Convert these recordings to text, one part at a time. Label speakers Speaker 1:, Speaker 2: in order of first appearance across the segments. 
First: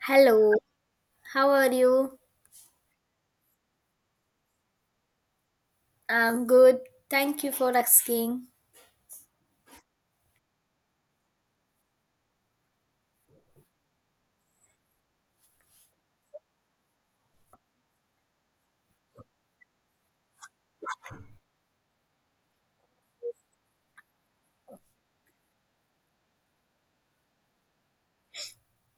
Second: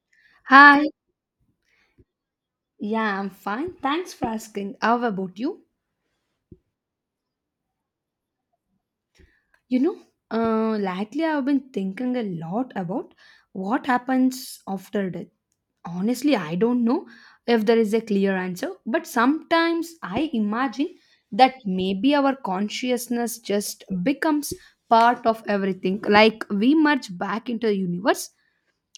Speaker 1: Hello,
Speaker 2: Hi.
Speaker 1: how are you?
Speaker 2: Yeah, I'm fine. Thanks for asking. How about you?
Speaker 1: I'm good. Thank you for asking.
Speaker 2: You know, Lately I've been thinking a lot about what happens after death. Honestly, I don't know if there is a clear answer, but sometimes I imagine that maybe our consciousness just becomes part of everything. Like we merge back into the universe.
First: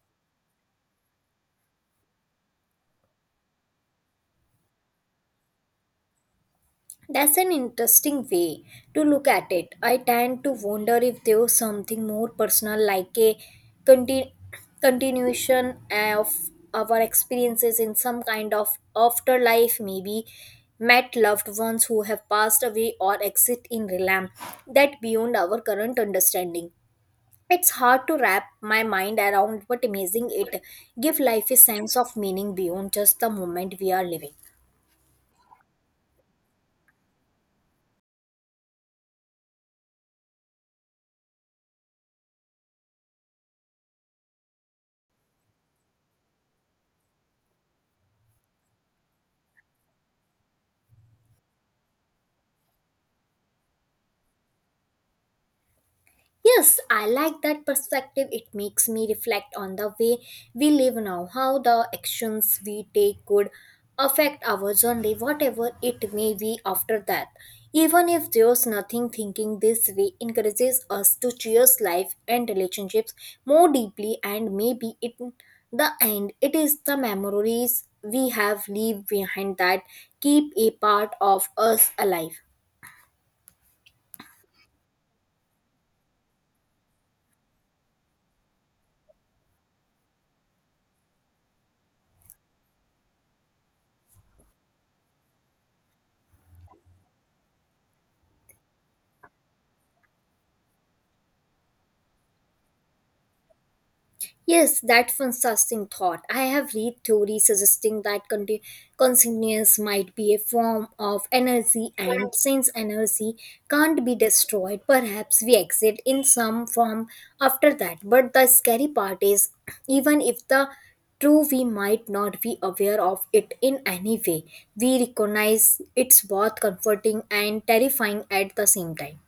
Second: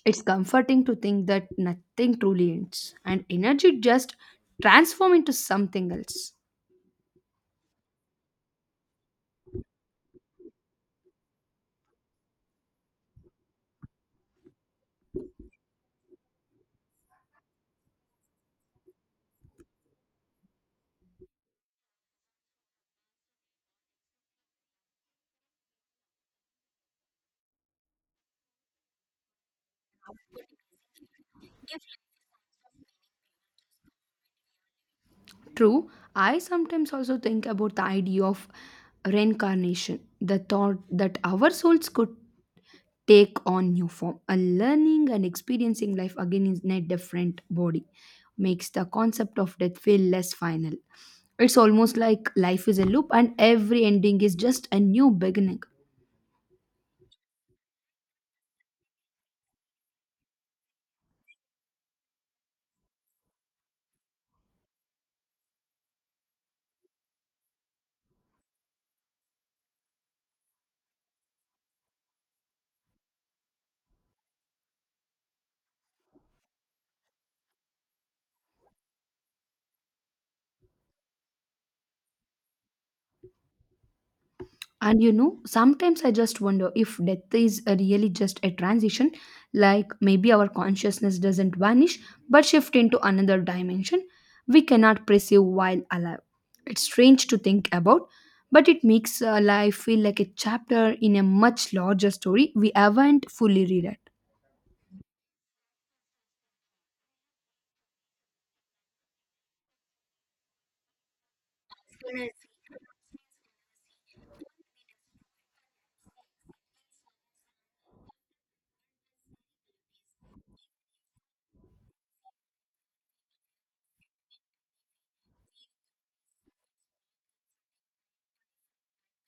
Speaker 2: It's comforting to think that nothing truly ends and energy just transform into something else.
Speaker 1: That's an interesting way to look at it. I tend to wonder if there was something more personal, like a conti- continuation of our experiences in some kind of afterlife, maybe met loved ones who have passed away or exist in realm that beyond our current understanding. It's hard to wrap my mind around what amazing it give life a sense of meaning beyond just the moment we are living.
Speaker 2: True, I sometimes also think about the idea of reincarnation, the thought that our souls could take on new form. A learning and experiencing life again in a different body makes the concept of death feel less final. It's almost like life is a loop and every ending is just a new beginning.
Speaker 1: Yes, I like that perspective. It makes me reflect on the way we live now, how the actions we take could affect our journey, whatever it may be after that. Even if there's nothing, thinking this way encourages us to cherish life and relationships more deeply, and maybe in the end, it is the memories we have leave behind that keep a part of us alive.
Speaker 2: Sometimes I just wonder if death is really just a transition, like maybe our consciousness doesn't vanish but shift into another dimension we cannot perceive while alive. It's strange to think about, but it makes life feel like a chapter in a much larger story we haven't fully read.
Speaker 1: Yes, that's fantastic thought. I have read theories suggesting that consciousness might be a form of energy, and since energy can't be destroyed, perhaps we exit in some form after that. But the scary part is, even if the true, we might not be aware of it in any way. We recognize it's both comforting and terrifying at the same time.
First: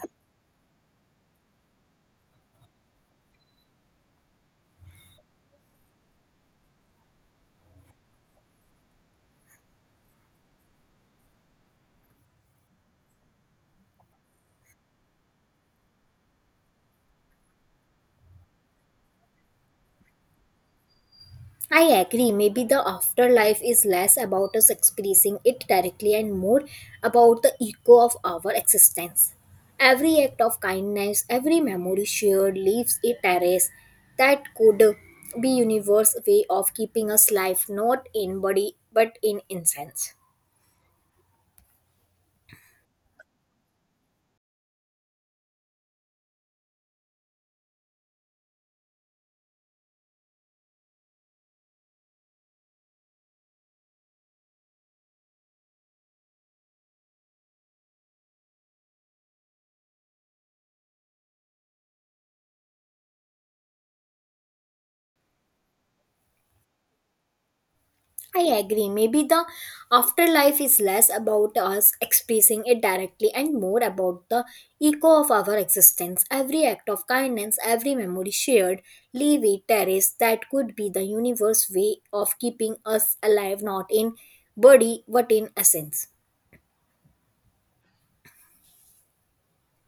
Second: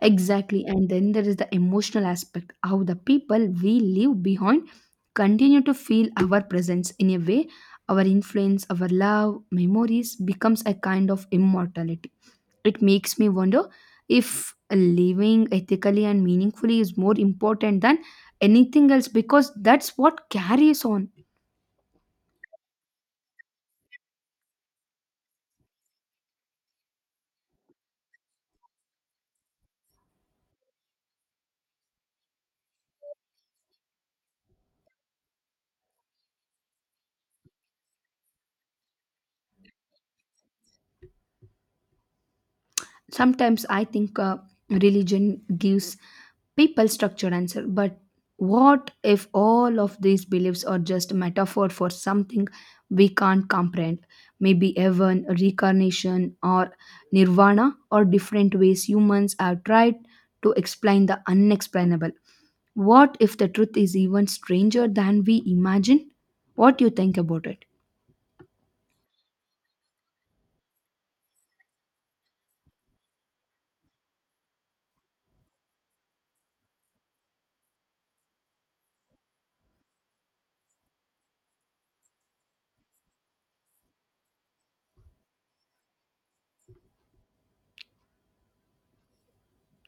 Speaker 2: Exactly. And then there is the emotional aspect how the people we leave behind continue to feel our presence in a way our influence, our love, memories becomes a kind of immortality. It makes me wonder if living ethically and meaningfully is more important than anything else because that's what carries on.
Speaker 1: I agree. Maybe the afterlife is less about us experiencing it directly and more about the echo of our existence. Every act of kindness, every memory shared leaves a trace that could be universe way of keeping us life not in body but in essence.
Speaker 2: Sometimes I think religion gives people structured answer, but what if all of these beliefs are just a metaphor for something we can't comprehend? Maybe heaven, reincarnation or nirvana or different ways humans have tried to explain the unexplainable. What if the truth is even stranger than we imagine? What do you think about it?
Speaker 1: I agree. Maybe the afterlife is less about us expressing it directly and more about the echo of our existence. Every act of kindness, every memory shared, leave it, terraced, that could be the universe way of keeping us alive, not in body but in essence.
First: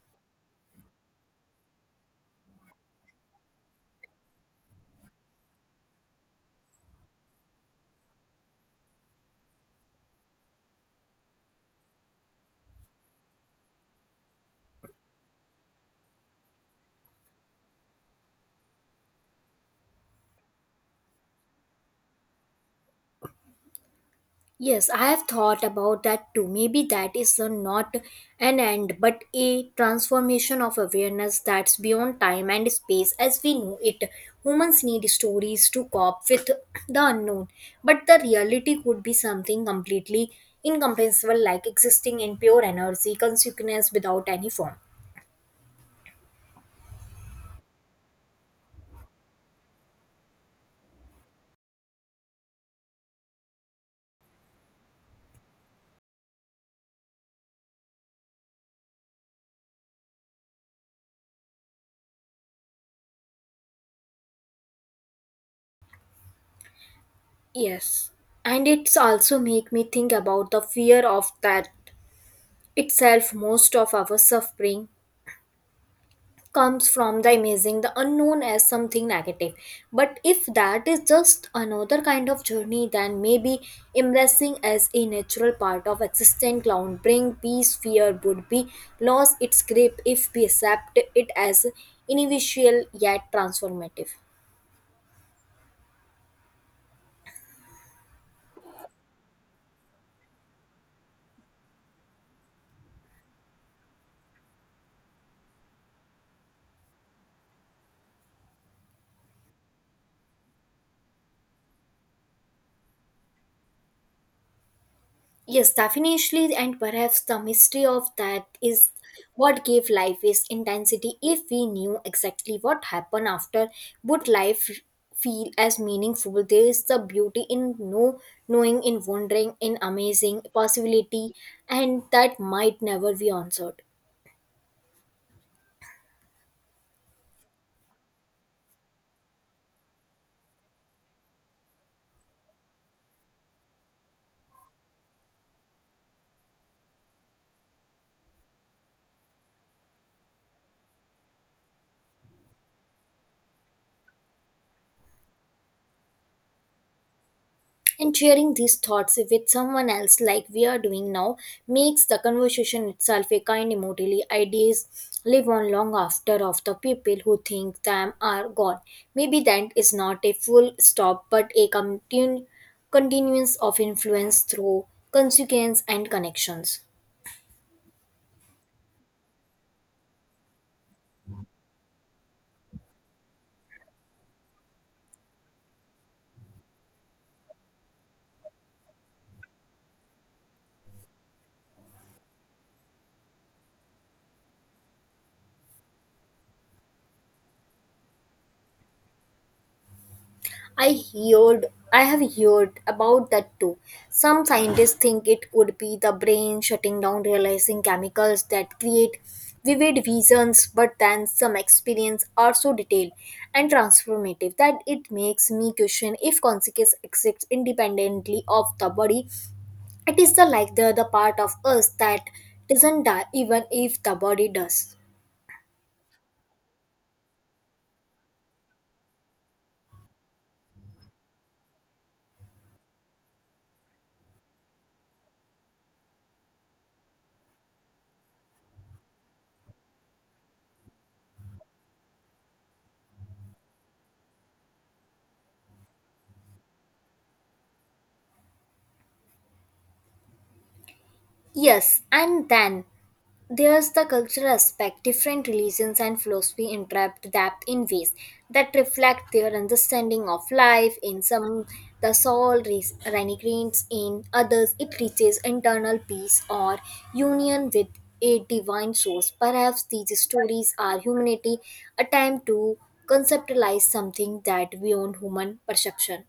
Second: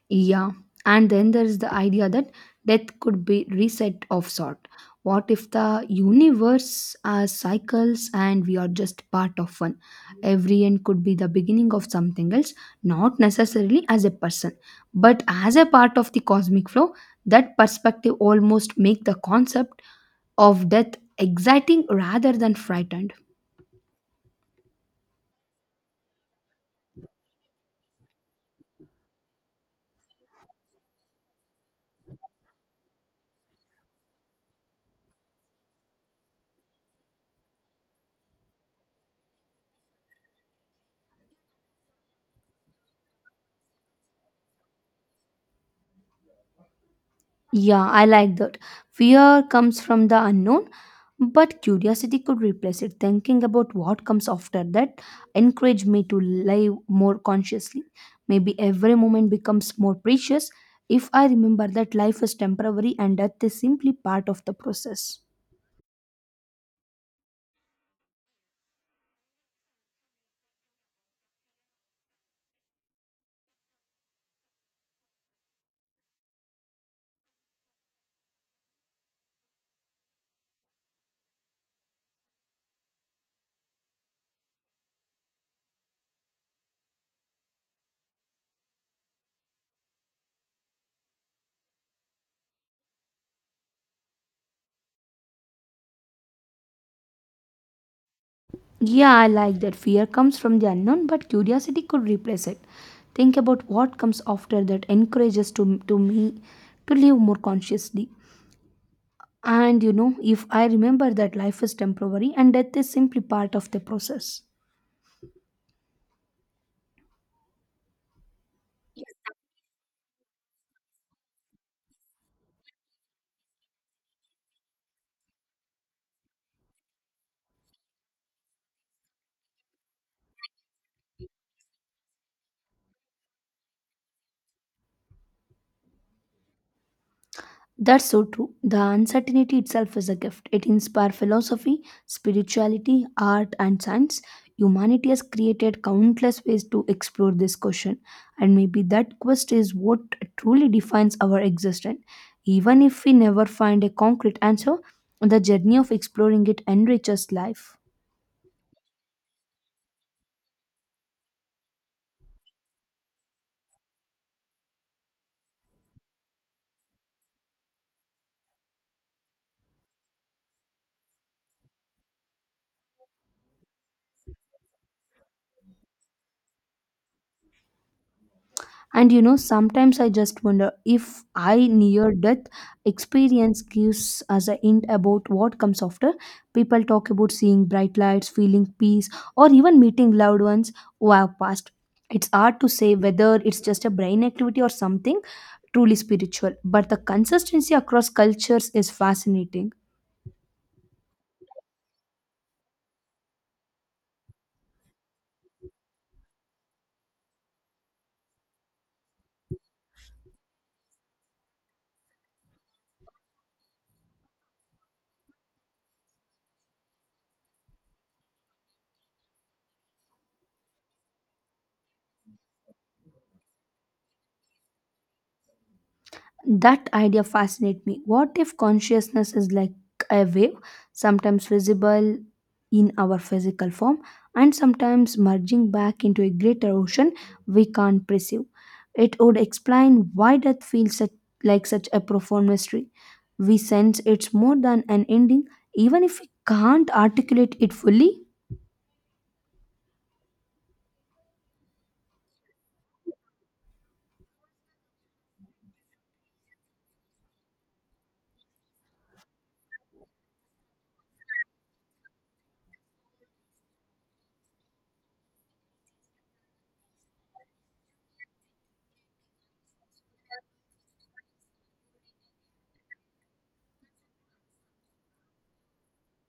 Speaker 2: Yeah, and then there is the idea that death could be reset of sort. What if the universe has cycles and we are just part of one? Every end could be the beginning of something else, not necessarily as a person, but as a part of the cosmic flow. That perspective almost make the concept of death exciting rather than frightened.
Speaker 1: Yes, I have thought about that too. Maybe that is a, not an end, but a transformation of awareness that's beyond time and space as we know it. Humans need stories to cope with the unknown, but the reality could be something completely incomprehensible, like existing in pure energy, consciousness without any form.
Speaker 2: Yeah, I like that. Fear comes from the unknown, but curiosity could replace it. Thinking about what comes after that encouraged me to live more consciously. Maybe every moment becomes more precious if I remember that life is temporary and death is simply part of the process.
Speaker 1: Yes. And it's also make me think about the fear of that itself most of our suffering comes from the imaging the unknown as something negative, but if that is just another kind of journey then maybe embracing as a natural part of existent ground bring peace fear would be lost its grip if we accept it as individual yet transformative.
Speaker 2: Yeah, I like that. Fear comes from the unknown, but curiosity could replace it. Think about what comes after that encourages to me to live more consciously. And you know, if I remember that life is temporary and death is simply part of the process.
Speaker 1: Yes, definitely, and perhaps the mystery of that is what gave life its intensity. If we knew exactly what happened after, would life feel as meaningful? There is the beauty in no knowing, in wondering, in amazing possibility, and that might never be answered.
Speaker 2: That's so true. The uncertainty itself is a gift. It inspires philosophy, spirituality, art, and science. Humanity has created countless ways to explore this question, and maybe that quest is what truly defines our existence. Even if we never find a concrete answer, the journey of exploring it enriches life.
Speaker 1: And sharing these thoughts with someone else, like we are doing now, makes the conversation itself a kind emotionally. Ideas live on long after of the people who think them are gone. Maybe that is not a full stop, but a continuance of influence through consequence and connections.
Speaker 2: Sometimes I just wonder if I near death experience gives us a hint about what comes after. People talk about seeing bright lights, feeling peace, or even meeting loved ones who have passed. It's hard to say whether it's just a brain activity or something truly spiritual, but the consistency across cultures is fascinating.
Speaker 1: I heard I have heard about that too. Some scientists think it could be the brain shutting down realizing chemicals that create vivid visions, but then some experience are so detailed and transformative that it makes me question if consciousness exists independently of the body. It is the like the part of us that doesn't die even if the body does.
Speaker 2: That idea fascinates me. What if consciousness is like a wave, sometimes visible in our physical form and sometimes merging back into a greater ocean we can't perceive? It would explain why death feels such a profound mystery. We sense it's more than an ending, even if we can't articulate it fully.
Speaker 1: Yes, and then there's the cultural aspect. Different religions and philosophy interpret that in ways that reflect their understanding of life. In some, the soul renegates. In others, it reaches internal peace or union with a divine source. Perhaps these stories are humanity' attempt to conceptualize something that beyond human perception.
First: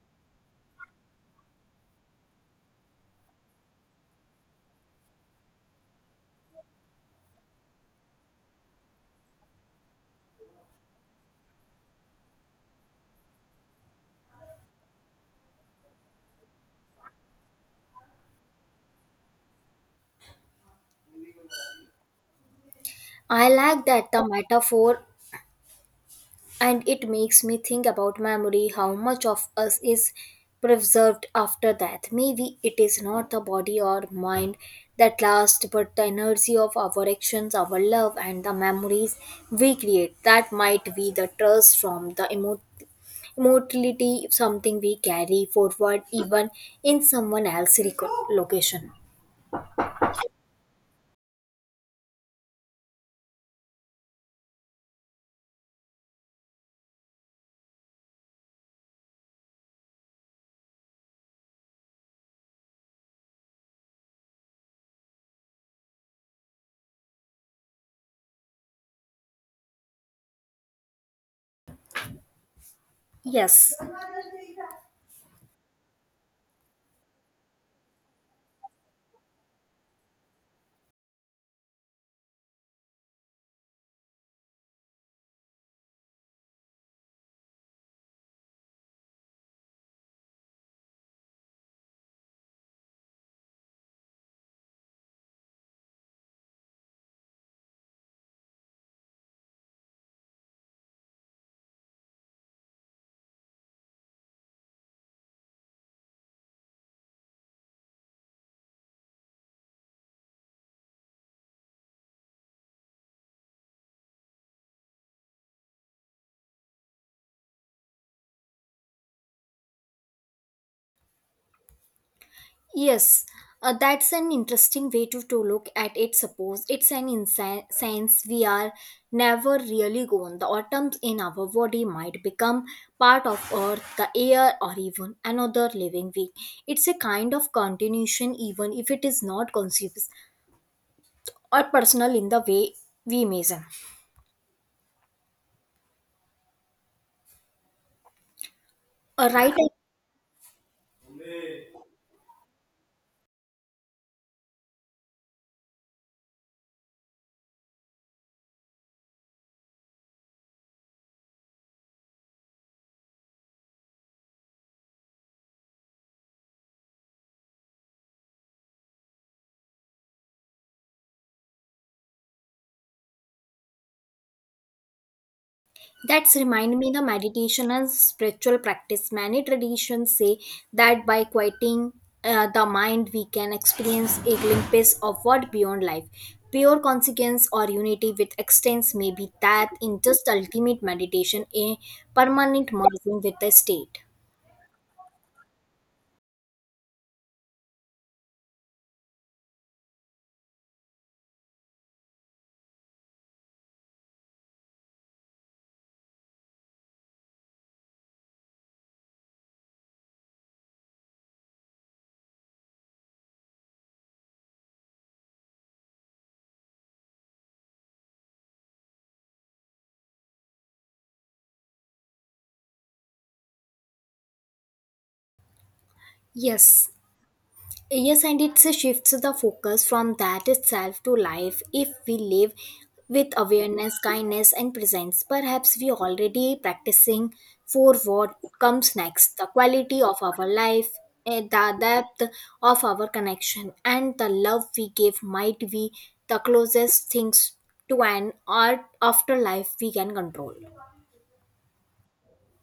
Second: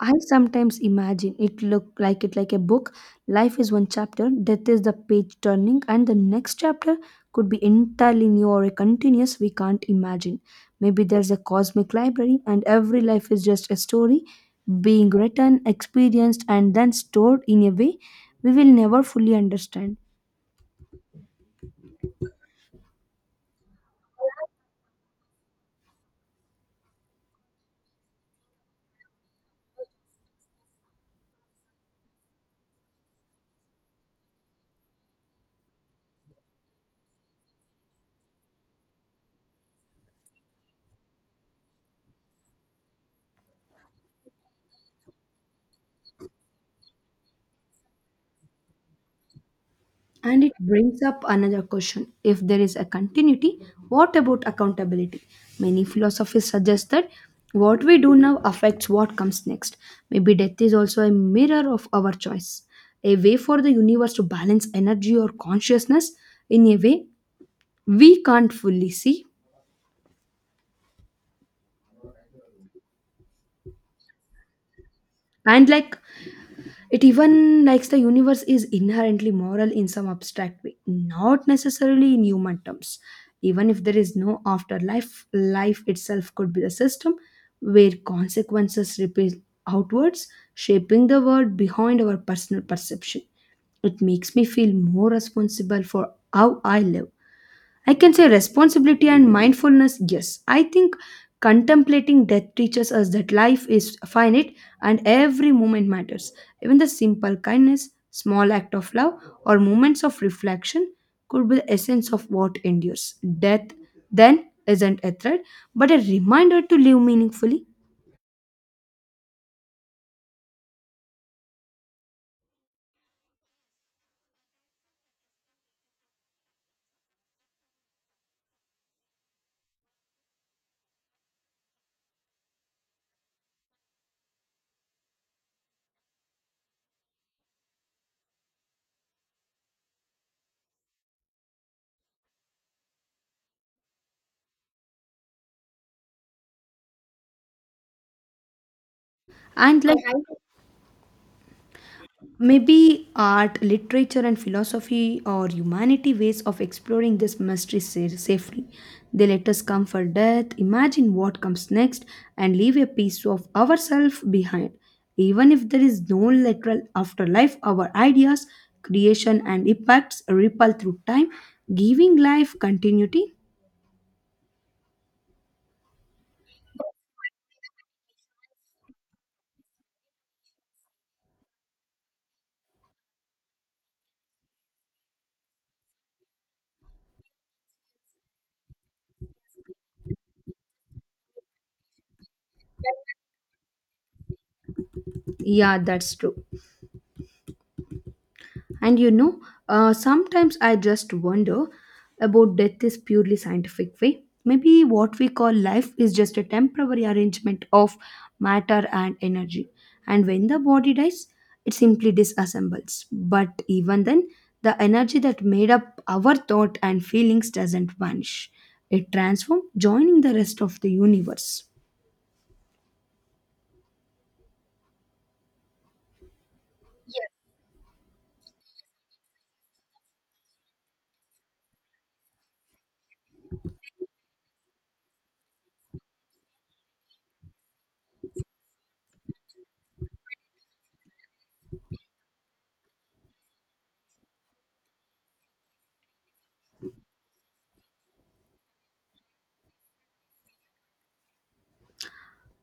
Speaker 2: I sometimes imagine it look like it like a book. Life is one chapter, death is the page turning, and the next chapter could be entirely new or a continuous we can't imagine. Maybe there's a cosmic library and every life is just a story being written, experienced, and then stored in a way we will never fully understand.
Speaker 1: I like that the metaphor and it makes me think about memory how much of us is preserved after death? Maybe it is not the body or mind that lasts but the energy of our actions our love and the memories we create that might be the trust from the immortality something we carry forward even in someone else's location.
Speaker 2: And it brings up another question. If there is a continuity, what about accountability? Many philosophies suggest that what we do now affects what comes next. Maybe death is also a mirror of our choice, a way for the universe to balance energy or consciousness in a way we can't fully see.
Speaker 1: Yes.
Speaker 2: And like It even likes the universe is inherently moral in some abstract way, not necessarily in human terms. Even if there is no afterlife, life itself could be the system where consequences ripple outwards, shaping the world behind our personal perception. It makes me feel more responsible for how I live. I can say responsibility and mindfulness, yes. I think contemplating death teaches us that life is finite and every moment matters. Even the simple kindness, small act of love, or moments of reflection could be the essence of what endures. Death then isn't a threat, but a reminder to live meaningfully.
Speaker 1: Yes, that's an interesting way to look at it. Suppose it's an sense we are never really gone. The atoms in our body might become part of earth, the air, or even another living being. It's a kind of continuation, even if it is not conscious or personal in the way we measure. Right.
Speaker 2: And like Maybe art, literature, and philosophy or humanity ways of exploring this mystery safely. They let us come for death, imagine what comes next, and leave a piece of ourselves behind. Even if there is no literal afterlife, our ideas, creation, and impacts ripple through time, giving life continuity.
Speaker 1: That's remind me the meditation and spiritual practice. Many traditions say that by quieting the mind, we can experience a glimpse of what beyond life. Pure consequence or unity with existence may be that in just ultimate meditation, a permanent merging with the state.
Speaker 2: Yeah, that's true. And you know, Sometimes I just wonder about death is purely scientific way. Maybe what we call life is just a temporary arrangement of matter and energy. And when the body dies, it simply disassembles. But even then, the energy that made up our thought and feelings doesn't vanish. It transforms, joining the rest of the universe.
Speaker 1: Yes. Yes, and it shifts the focus from that itself to life. If we live with awareness, kindness, and presence, perhaps we already practicing for what comes next the quality of our life, the depth of our connection, and the love we give might be the closest things to an art afterlife we can control.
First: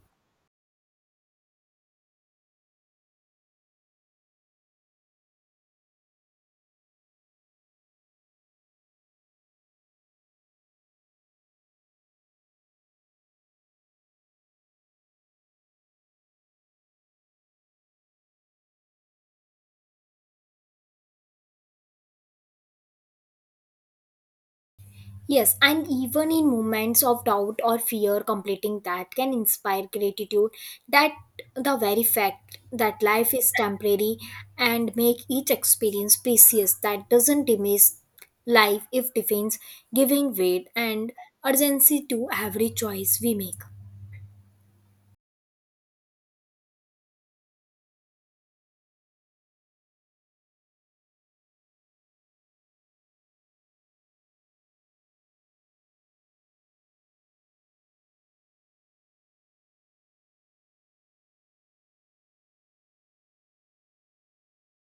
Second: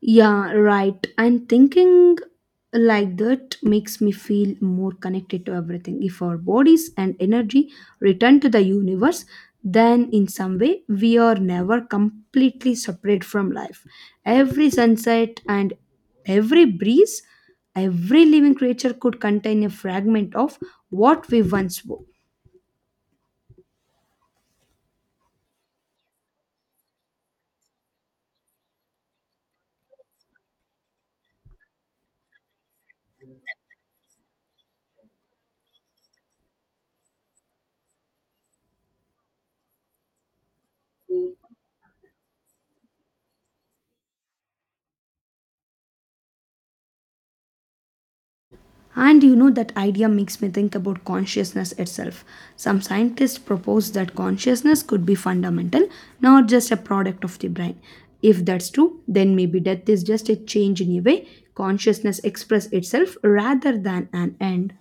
Speaker 2: Yeah, right. And thinking like that makes me feel more connected to everything. If our bodies and energy return to the universe, then in some way we are never completely separate from life. Every sunset and every breeze, every living creature could contain a fragment of what we once were.
Speaker 1: Yes, and even in moments of doubt or fear, completing that can inspire gratitude that the very fact that life is temporary and make each experience precious that doesn't diminish life if defines giving weight and urgency to every choice we make.
Speaker 2: And you know, that idea makes me think about consciousness itself. Some scientists propose that consciousness could be fundamental, not just a product of the brain. If that's true, then maybe death is just a change in a way consciousness express itself rather than an end.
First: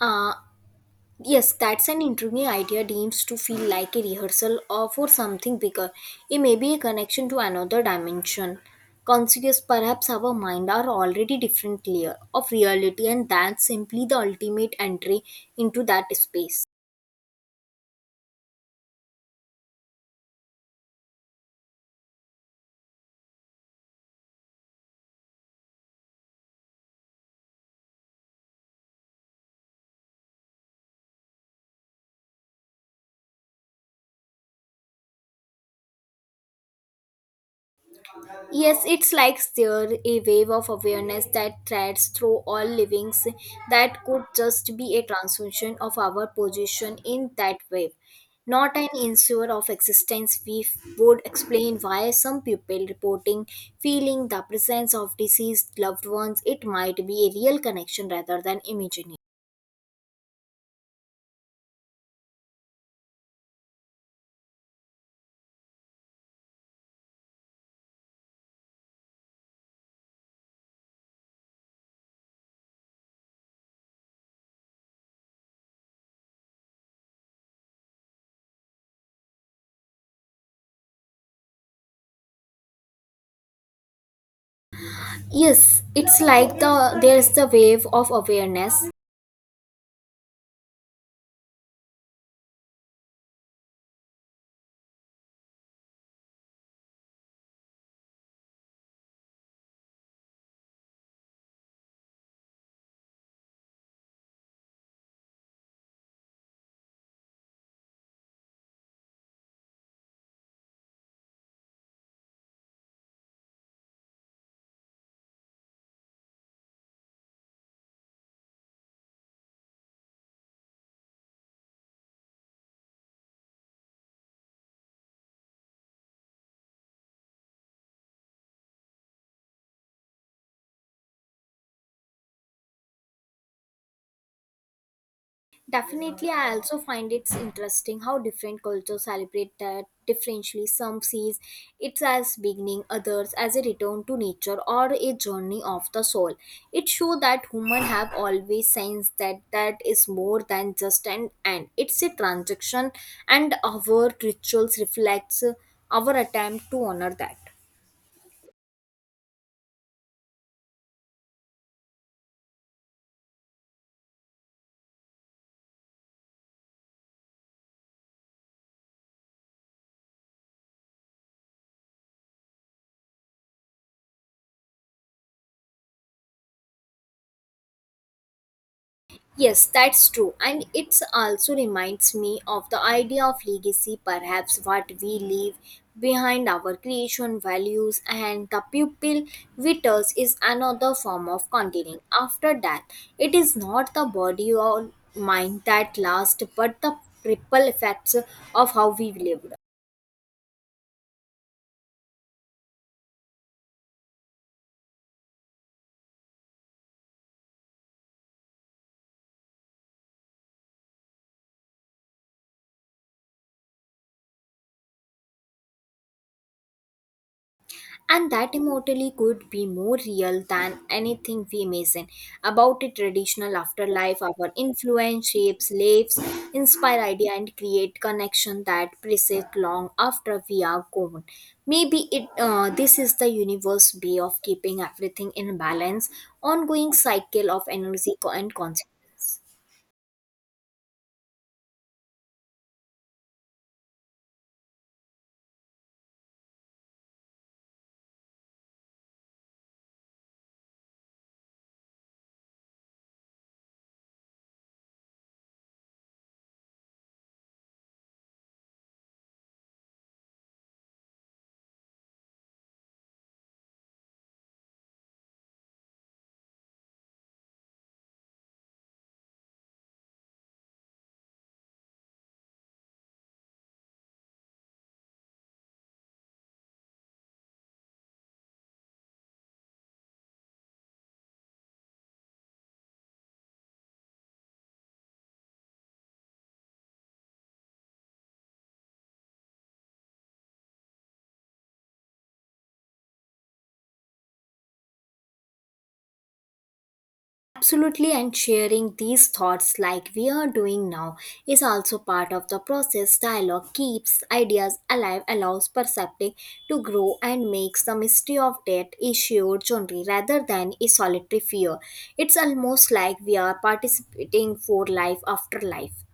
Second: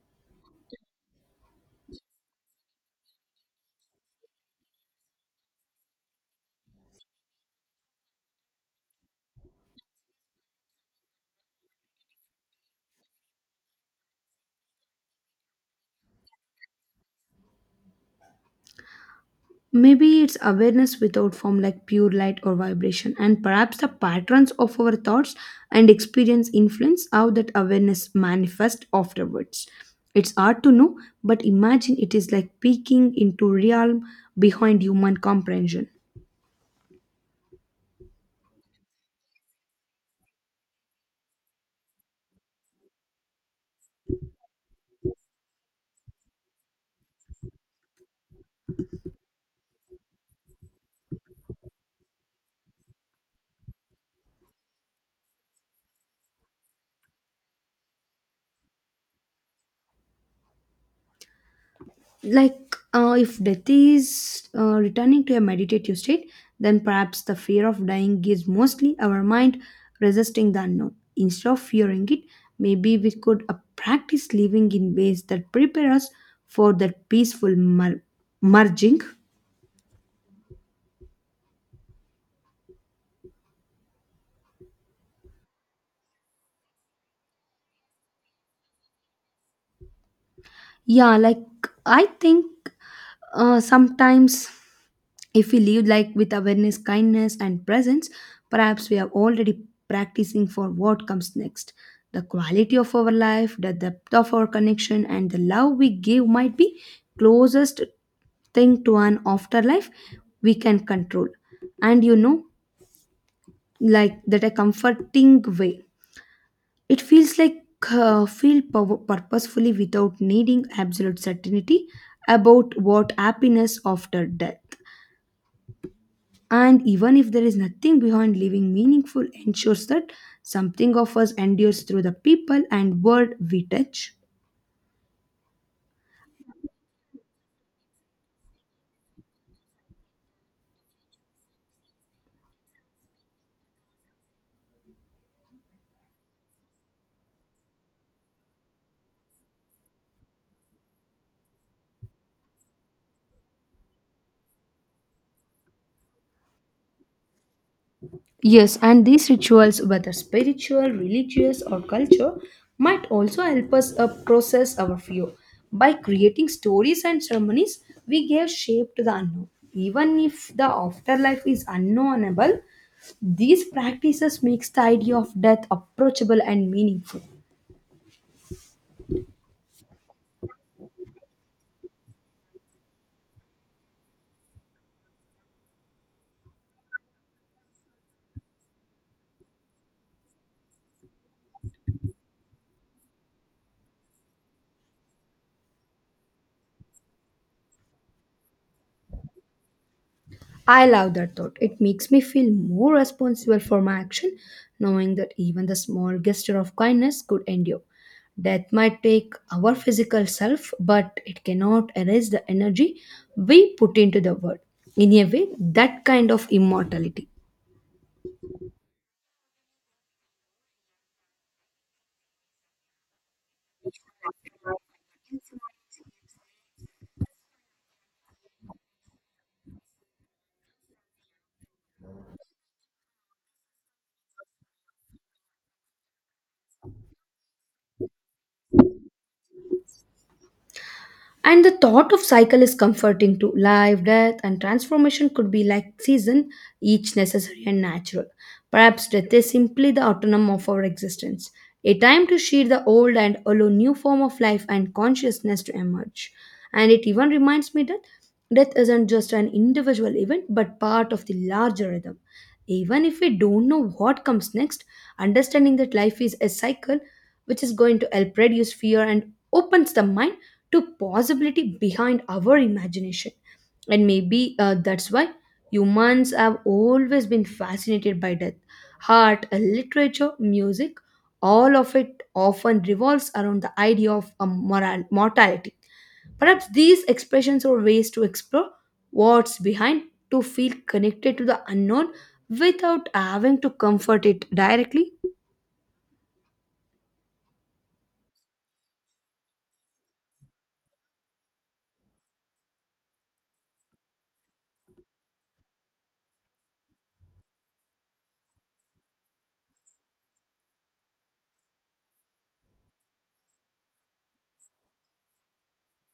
Speaker 1: Uh, Yes, that's an intriguing idea deems to feel like a rehearsal or for something bigger. It may be a connection to another dimension. Conscious perhaps our mind are already different layer of reality and that's simply the ultimate entry into that space.
Speaker 2: Maybe it's awareness without form, like pure light or vibration, and perhaps the patterns of our thoughts and experience influence how that awareness manifests afterwards. It's hard to know, but imagine it is like peeking into realm behind human comprehension.
Speaker 1: Yes, it's like there a wave of awareness that threads through all livings that could just be a transmission of our position in that wave, not an insurer of existence. We would explain why some people reporting feeling the presence of deceased loved ones. It might be a real connection rather than imaginary.
Speaker 2: If death is returning to a meditative state, then perhaps the fear of dying is mostly our mind resisting the unknown instead of fearing it. Maybe we could practice living in ways that prepare us for that peaceful merging.
Speaker 1: Yes, it's like there's the wave of awareness.
Speaker 2: Yeah, like I think Sometimes if we live like with awareness, kindness, and presence, perhaps we are already practicing for what comes next. The quality of our life, the depth of our connection, and the love we give might be closest thing to an afterlife we can control. And you know, like That a comforting way. It feels like feel purposefully without needing absolute certainty about what happiness after death. And even if there is nothing behind living meaningful ensures that something of us endures through the people and world we touch.
Speaker 1: Definitely, I also find it's interesting how different cultures celebrate that differently. Some sees it as beginning, others as a return to nature or a journey of the soul. It shows that human have always sensed that that is more than just an end. It's a transaction, and our rituals reflects our attempt to honor that.
Speaker 2: Yes, and these rituals, whether spiritual, religious, or culture, might also help us process our fear. By creating stories and ceremonies, we give shape to the unknown. Even if the afterlife is unknowable, these practices makes the idea of death approachable and meaningful.
Speaker 1: Yes, that's true. And it also reminds me of the idea of legacy, perhaps what we leave behind our creation values and the pupil vitters is another form of continuing after death. It is not the body or mind that lasts, but the ripple effects of how we lived.
Speaker 2: I love that thought. It makes me feel more responsible for my action, knowing that even the small gesture of kindness could endure. Death might take our physical self, but it cannot erase the energy we put into the world. In a way, that kind of immortality.
Speaker 1: And that immortality could be more real than anything we imagine. About a traditional afterlife, our influence shapes lives, inspire idea, and create connection that persist long after we are gone. Maybe it this is the universe way of keeping everything in balance, ongoing cycle of energy and consciousness.
Speaker 2: And the thought of cycle is comforting too. Life, death, and transformation could be like season, each necessary and natural. Perhaps death is simply the autonomy of our existence, a time to shed the old and allow new form of life and consciousness to emerge. And it even reminds me that death isn't just an individual event, but part of the larger rhythm. Even if we don't know what comes next, understanding that life is a cycle, which is going to help reduce fear and opens the mind to possibility behind our imagination. And maybe that's why humans have always been fascinated by death. Art, literature, music, all of it often revolves around the idea of a moral, mortality. Perhaps these expressions are ways to explore what's behind, to feel connected to the unknown without having to comfort it directly.
Speaker 1: Absolutely, and sharing these thoughts like we are doing now is also part of the process. Dialogue keeps ideas alive, allows perceptive to grow, and makes the mystery of death a shared journey rather than a solitary fear. It's almost like we are participating for life after life.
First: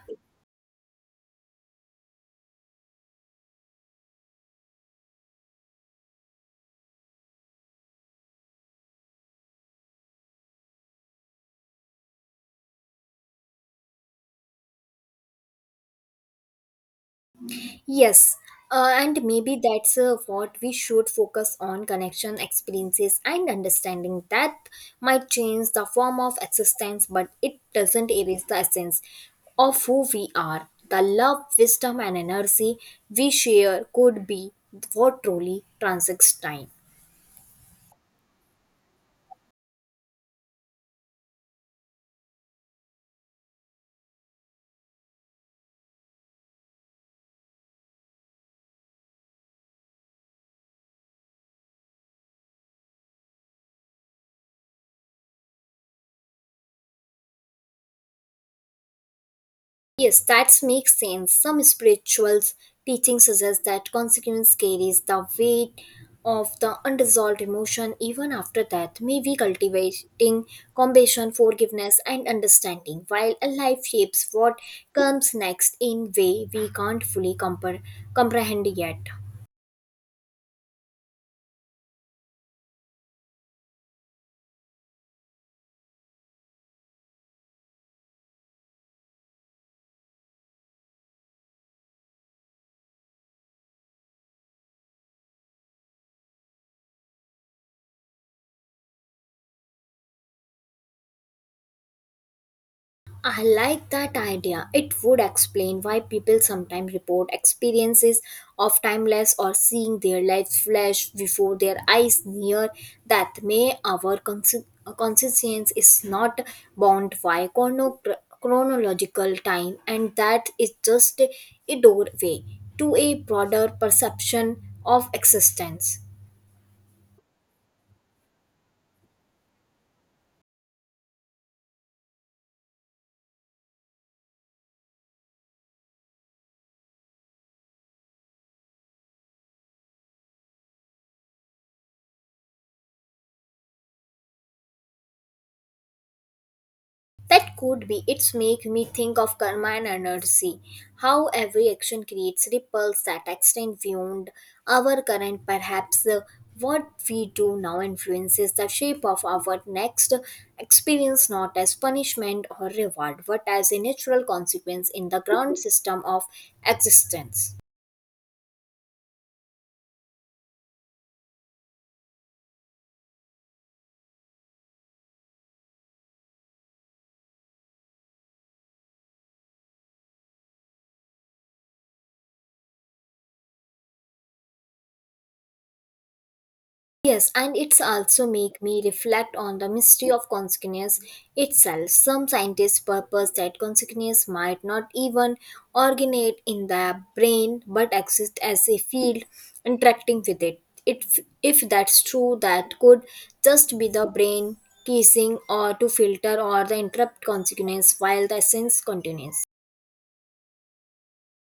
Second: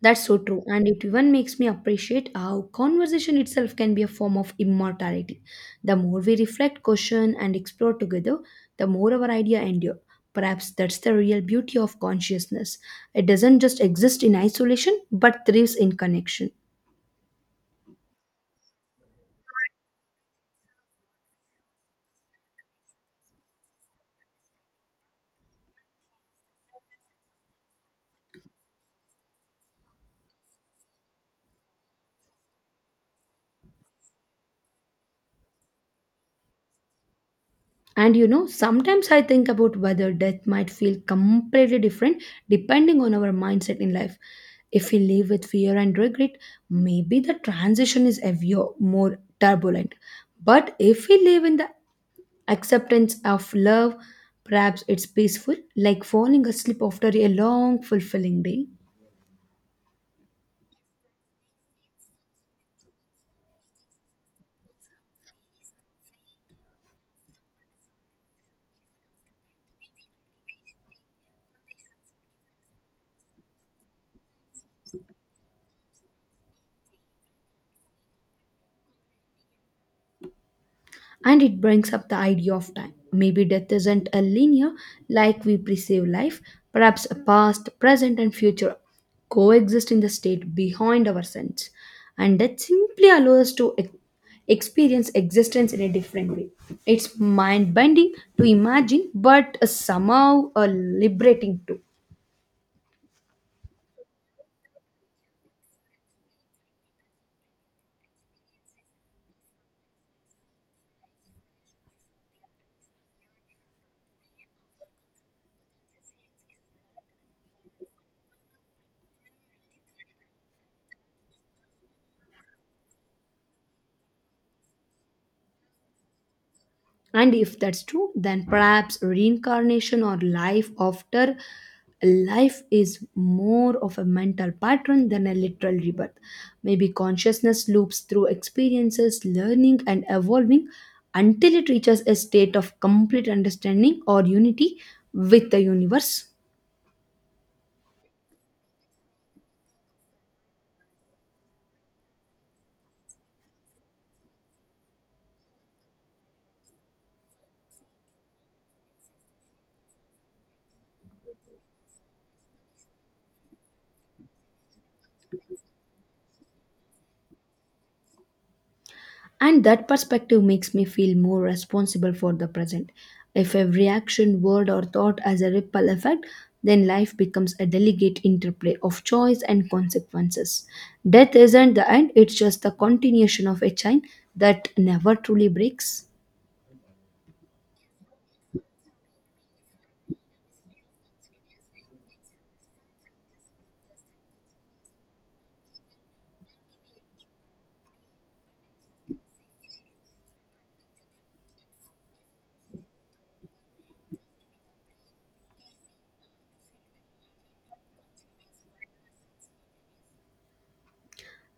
Speaker 2: That's so true, and it even makes me appreciate how conversation itself can be a form of immortality. The more we reflect, question, and explore together, the more our idea endure. Perhaps that's the real beauty of consciousness. It doesn't just exist in isolation, but thrives in connection.
Speaker 1: Yes, and maybe that's what we should focus on connection, experiences, and understanding. That might change the form of existence, but it doesn't erase the essence of who we are. The love, wisdom, and energy we share could be what truly transcends time.
Speaker 2: And you know, sometimes I think about whether death might feel completely different depending on our mindset in life. If we live with fear and regret, maybe the transition is heavier, more turbulent. But if we live in the acceptance of love, perhaps it's peaceful, like falling asleep after a long, fulfilling day.
Speaker 1: Yes, that makes sense. Some spiritual teachings suggest that consequence carries the weight of the unresolved emotion even after death. Maybe cultivating compassion, forgiveness, and understanding, while a life shapes what comes next in way we can't fully comprehend yet.
Speaker 2: And it brings up the idea of time. Maybe death isn't a linear like we perceive life, perhaps a past, present, and future coexist in the state behind our sense, and that simply allows us to experience existence in a different way. It's mind bending to imagine, but somehow liberating too.
Speaker 1: I like that idea. It would explain why people sometimes report experiences of timeless or seeing their lives flash before their eyes near that may our consciousness is not bound by chronological time and that is just a doorway to a broader perception of existence.
Speaker 2: And if that's true, then perhaps reincarnation or life after life is more of a mental pattern than a literal rebirth. Maybe consciousness loops through experiences, learning, and evolving until it reaches a state of complete understanding or unity with the universe.
Speaker 1: That could be. It's make me think of karma and energy. How every action creates ripples that extend beyond our current. Perhaps what we do now influences the shape of our next experience, not as punishment or reward, but as a natural consequence in the ground system of existence.
Speaker 2: And that perspective makes me feel more responsible for the present. If every action, word, or thought has a ripple effect, then life becomes a delicate interplay of choice and consequences. Death isn't the end, it's just the continuation of a chain that never truly breaks.
Speaker 1: Yes, and it's also make me reflect on the mystery of consciousness itself. Some scientists purpose that consciousness might not even originate in the brain but exist as a field interacting with it. It if that's true, that could just be the brain teasing or to filter or the interrupt consciousness while the essence continues.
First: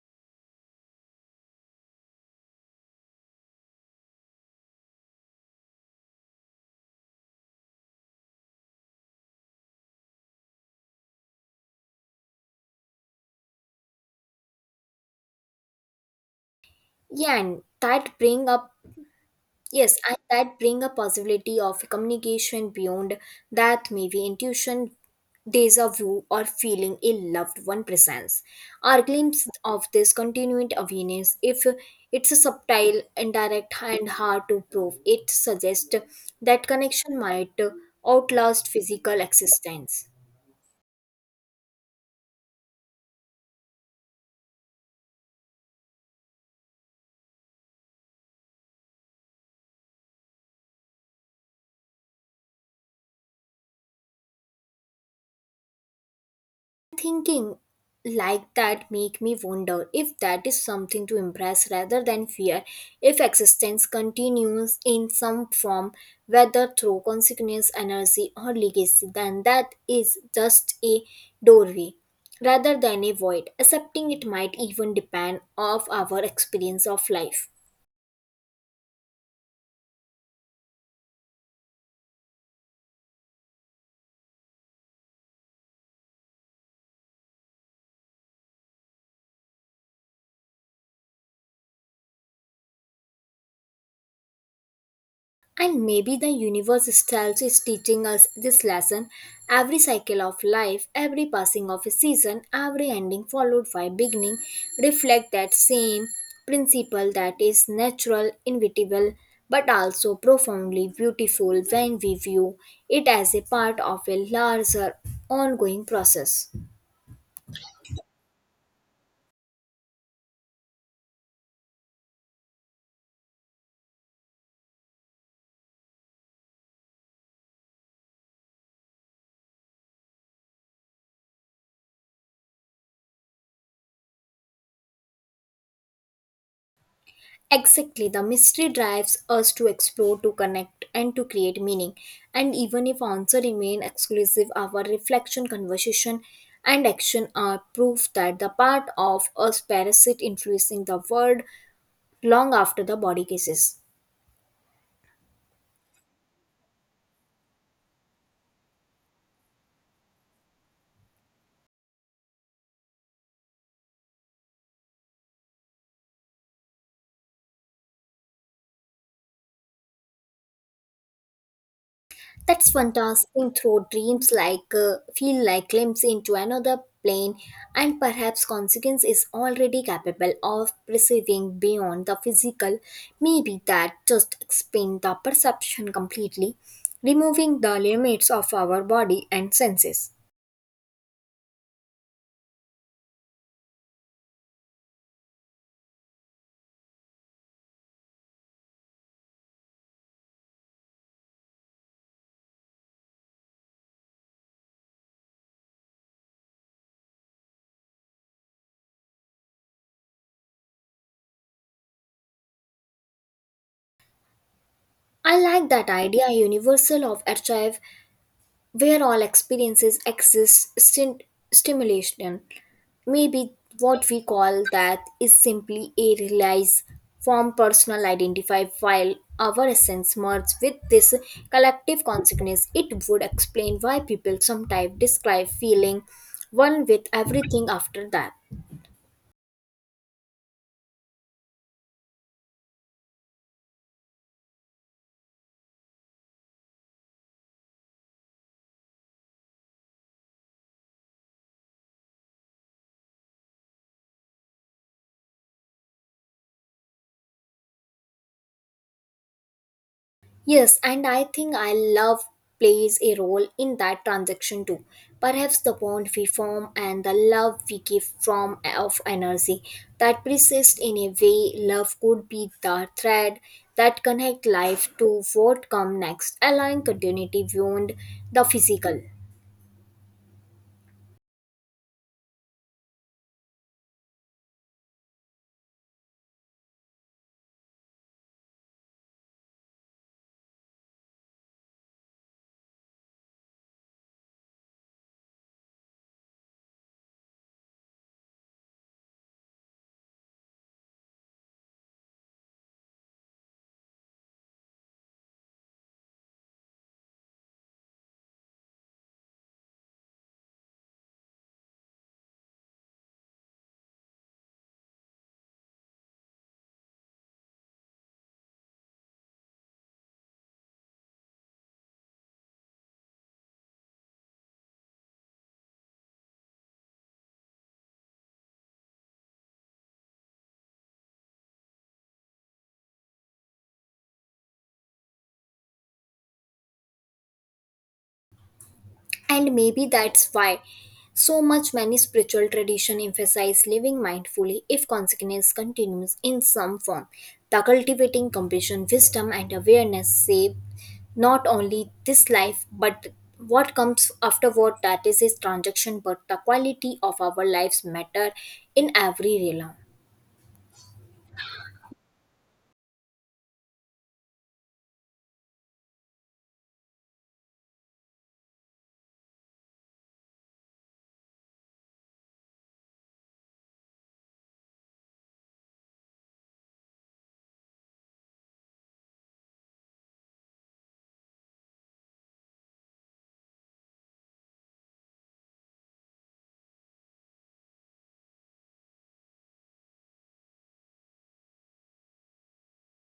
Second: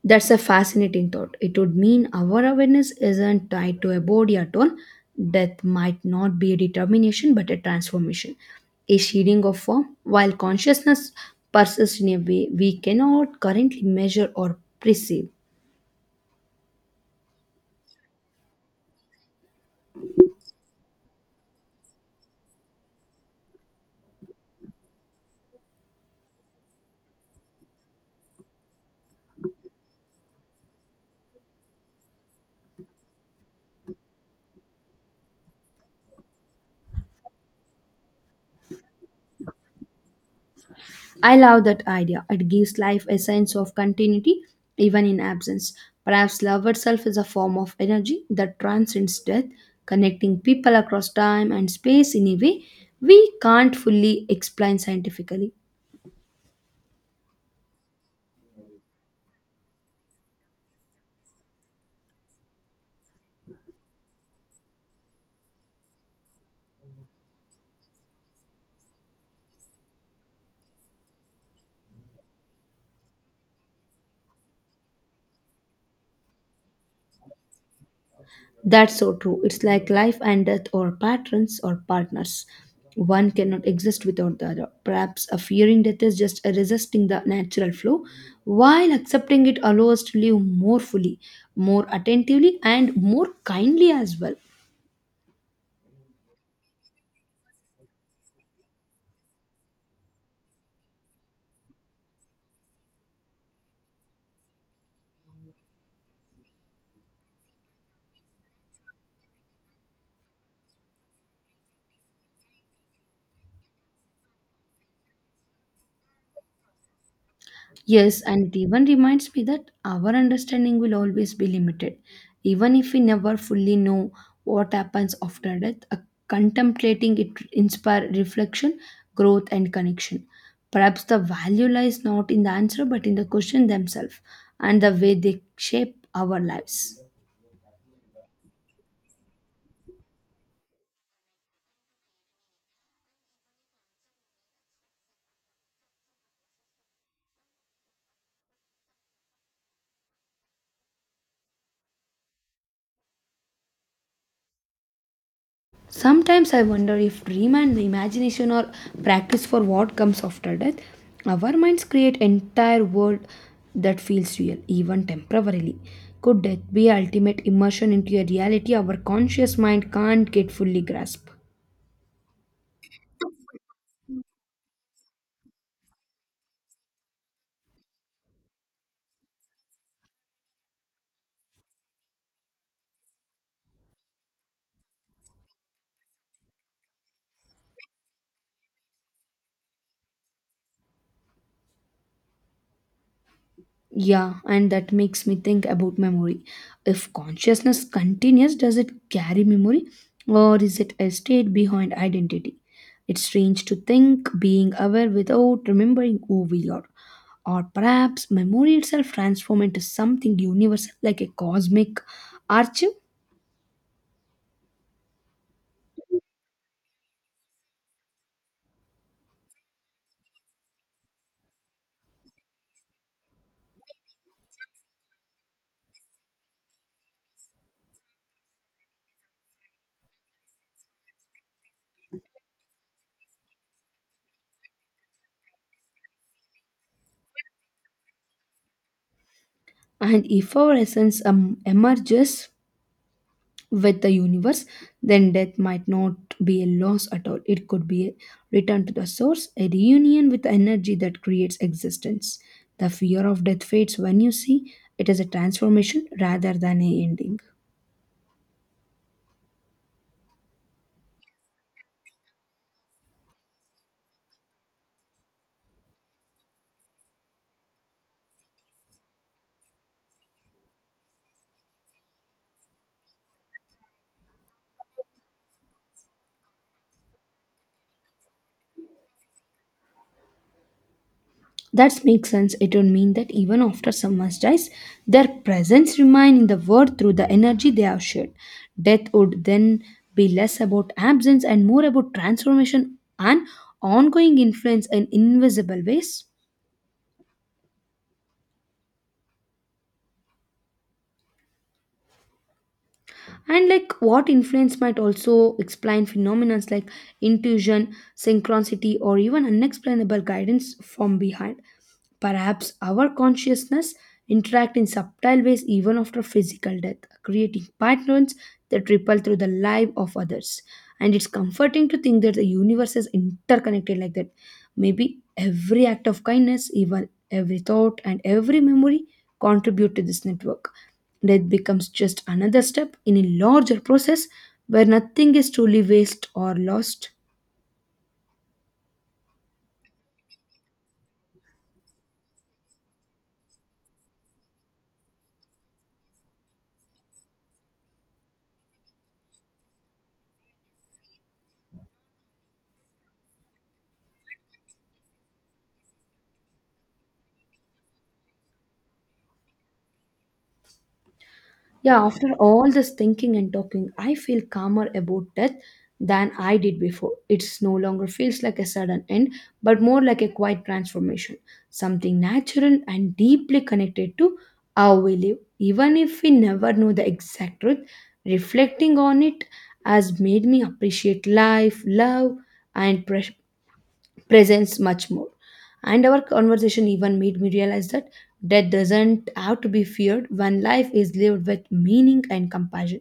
Speaker 2: That's a fascinating thought. It would mean our awareness isn't tied to a body at all. Death might not be a determination but a transformation, a shading of form, while consciousness persists in a way we cannot currently measure or perceive.
Speaker 1: Yeah, and that bring up Yes, and that bring a possibility of communication beyond that maybe intuition, deja vu, or feeling a loved one presence. Our glimpse of this continued awareness, if it's a subtle, indirect, and hard to prove, it suggests that connection might outlast physical existence.
Speaker 2: I love that idea. It gives life a sense of continuity even in absence. Perhaps love itself is a form of energy that transcends death, connecting people across time and space in a way we can't fully explain scientifically.
Speaker 1: Thinking like that make me wonder if that is something to embrace rather than fear if existence continues in some form whether through consciousness energy or legacy then that is just a doorway rather than a void accepting it might even depend of our experience of life.
Speaker 2: That's so true. It's like life and death, or patrons or partners. One cannot exist without the other. Perhaps a fearing death is just a resisting the natural flow, while accepting it allows us to live more fully, more attentively, and more kindly as well.
Speaker 1: And maybe the universe itself is teaching us this lesson. Every cycle of life, every passing of a season, every ending followed by beginning reflect that same principle that is natural, inevitable, but also profoundly beautiful when we view it as a part of a larger ongoing process.
Speaker 2: Yes, and it even reminds me that our understanding will always be limited. Even if we never fully know what happens after death, a contemplating it inspire reflection, growth, and connection. Perhaps the value lies not in the answer but in the question themselves and the way they shape our lives.
Speaker 1: Exactly, the mystery drives us to explore, to connect, and to create meaning. And even if answers remain exclusive, our reflection, conversation, and action are proof that the part of us parasite influencing the world long after the body cases.
Speaker 2: Sometimes I wonder if dream and imagination are practice for what comes after death. Our minds create entire world that feels real, even temporarily. Could death be ultimate immersion into a reality our conscious mind can't get fully grasp?
Speaker 1: That's fantastic. Dancing through dreams like feel like glimpse into another plane and perhaps consequence is already capable of perceiving beyond the physical. Maybe that just expands the perception completely, removing the limits of our body and senses.
Speaker 2: Yeah, and that makes me think about memory. If consciousness continues, does it carry memory or is it a state behind identity? It's strange to think being aware without remembering who we are. Or perhaps memory itself transforms into something universal like a cosmic archive,
Speaker 1: I like that idea universal of archive where all experiences exist stimulation. Maybe what we call that is simply a realized form personal identify while our essence merges with this collective consciousness. It would explain why people sometimes describe feeling one with everything after that.
Speaker 2: and if our essence emerges, with the universe, then death might not be a loss at all. It could be a return to the source, a reunion with the energy that creates existence. The fear of death fades when you see it as a transformation rather than a ending.
Speaker 1: Yes, and I think I love plays a role in that transaction too. Perhaps the bond we form and the love we give from of energy that persists in a way love could be the thread that connect life to what come next, allowing continuity beyond the physical.
Speaker 2: That makes sense. It would mean that even after someone dies, their presence remains in the world through the energy they have shared. Death would then be less about absence and more about transformation and ongoing influence in invisible ways. And like what influence might also explain phenomena like intuition synchronicity or even unexplainable guidance from behind, perhaps our consciousness interact in subtle ways even after physical death, creating patterns that ripple through the life of others. And it's comforting to think that the universe is interconnected like that. Maybe every act of kindness, even every thought and every memory contribute to this network. Death becomes just another step in a larger process where nothing is truly waste or lost.
Speaker 1: And maybe that's why so much many spiritual tradition emphasize living mindfully if consciousness continues in some form. The cultivating compassion, wisdom and awareness save not only this life but what comes afterward that is its transaction but the quality of our lives matter in every realm.
Speaker 2: Yeah, after all this thinking and talking, I feel calmer about death than I did before. It's no longer feels like a sudden end, but more like a quiet transformation, something natural and deeply connected to how we live. Even if we never know the exact truth, reflecting on it has made me appreciate life, love, and presence much more. And our conversation even made me realize that death doesn't have to be feared when life is lived with meaning and compassion.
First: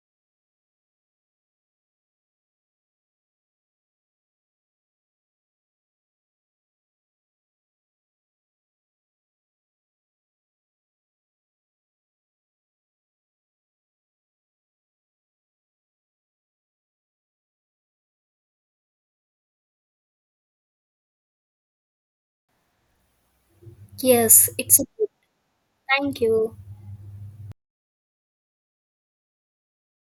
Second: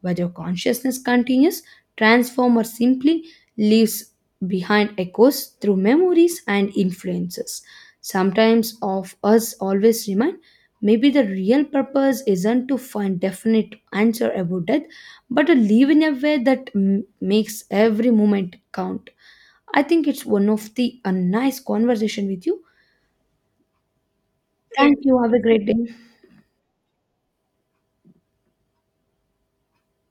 Speaker 2: Whether consciousness continues, transforms, or simply leaves behind echoes through memories and influences. Sometimes of us always remind, maybe the real purpose isn't to find definite answer about death, but to live in a way that makes every moment count. I think it's one of the a nice conversation with you.
Speaker 1: Yes, it's a
Speaker 2: Thank
Speaker 1: good.
Speaker 2: you. Have a great day.
Speaker 1: Thank you.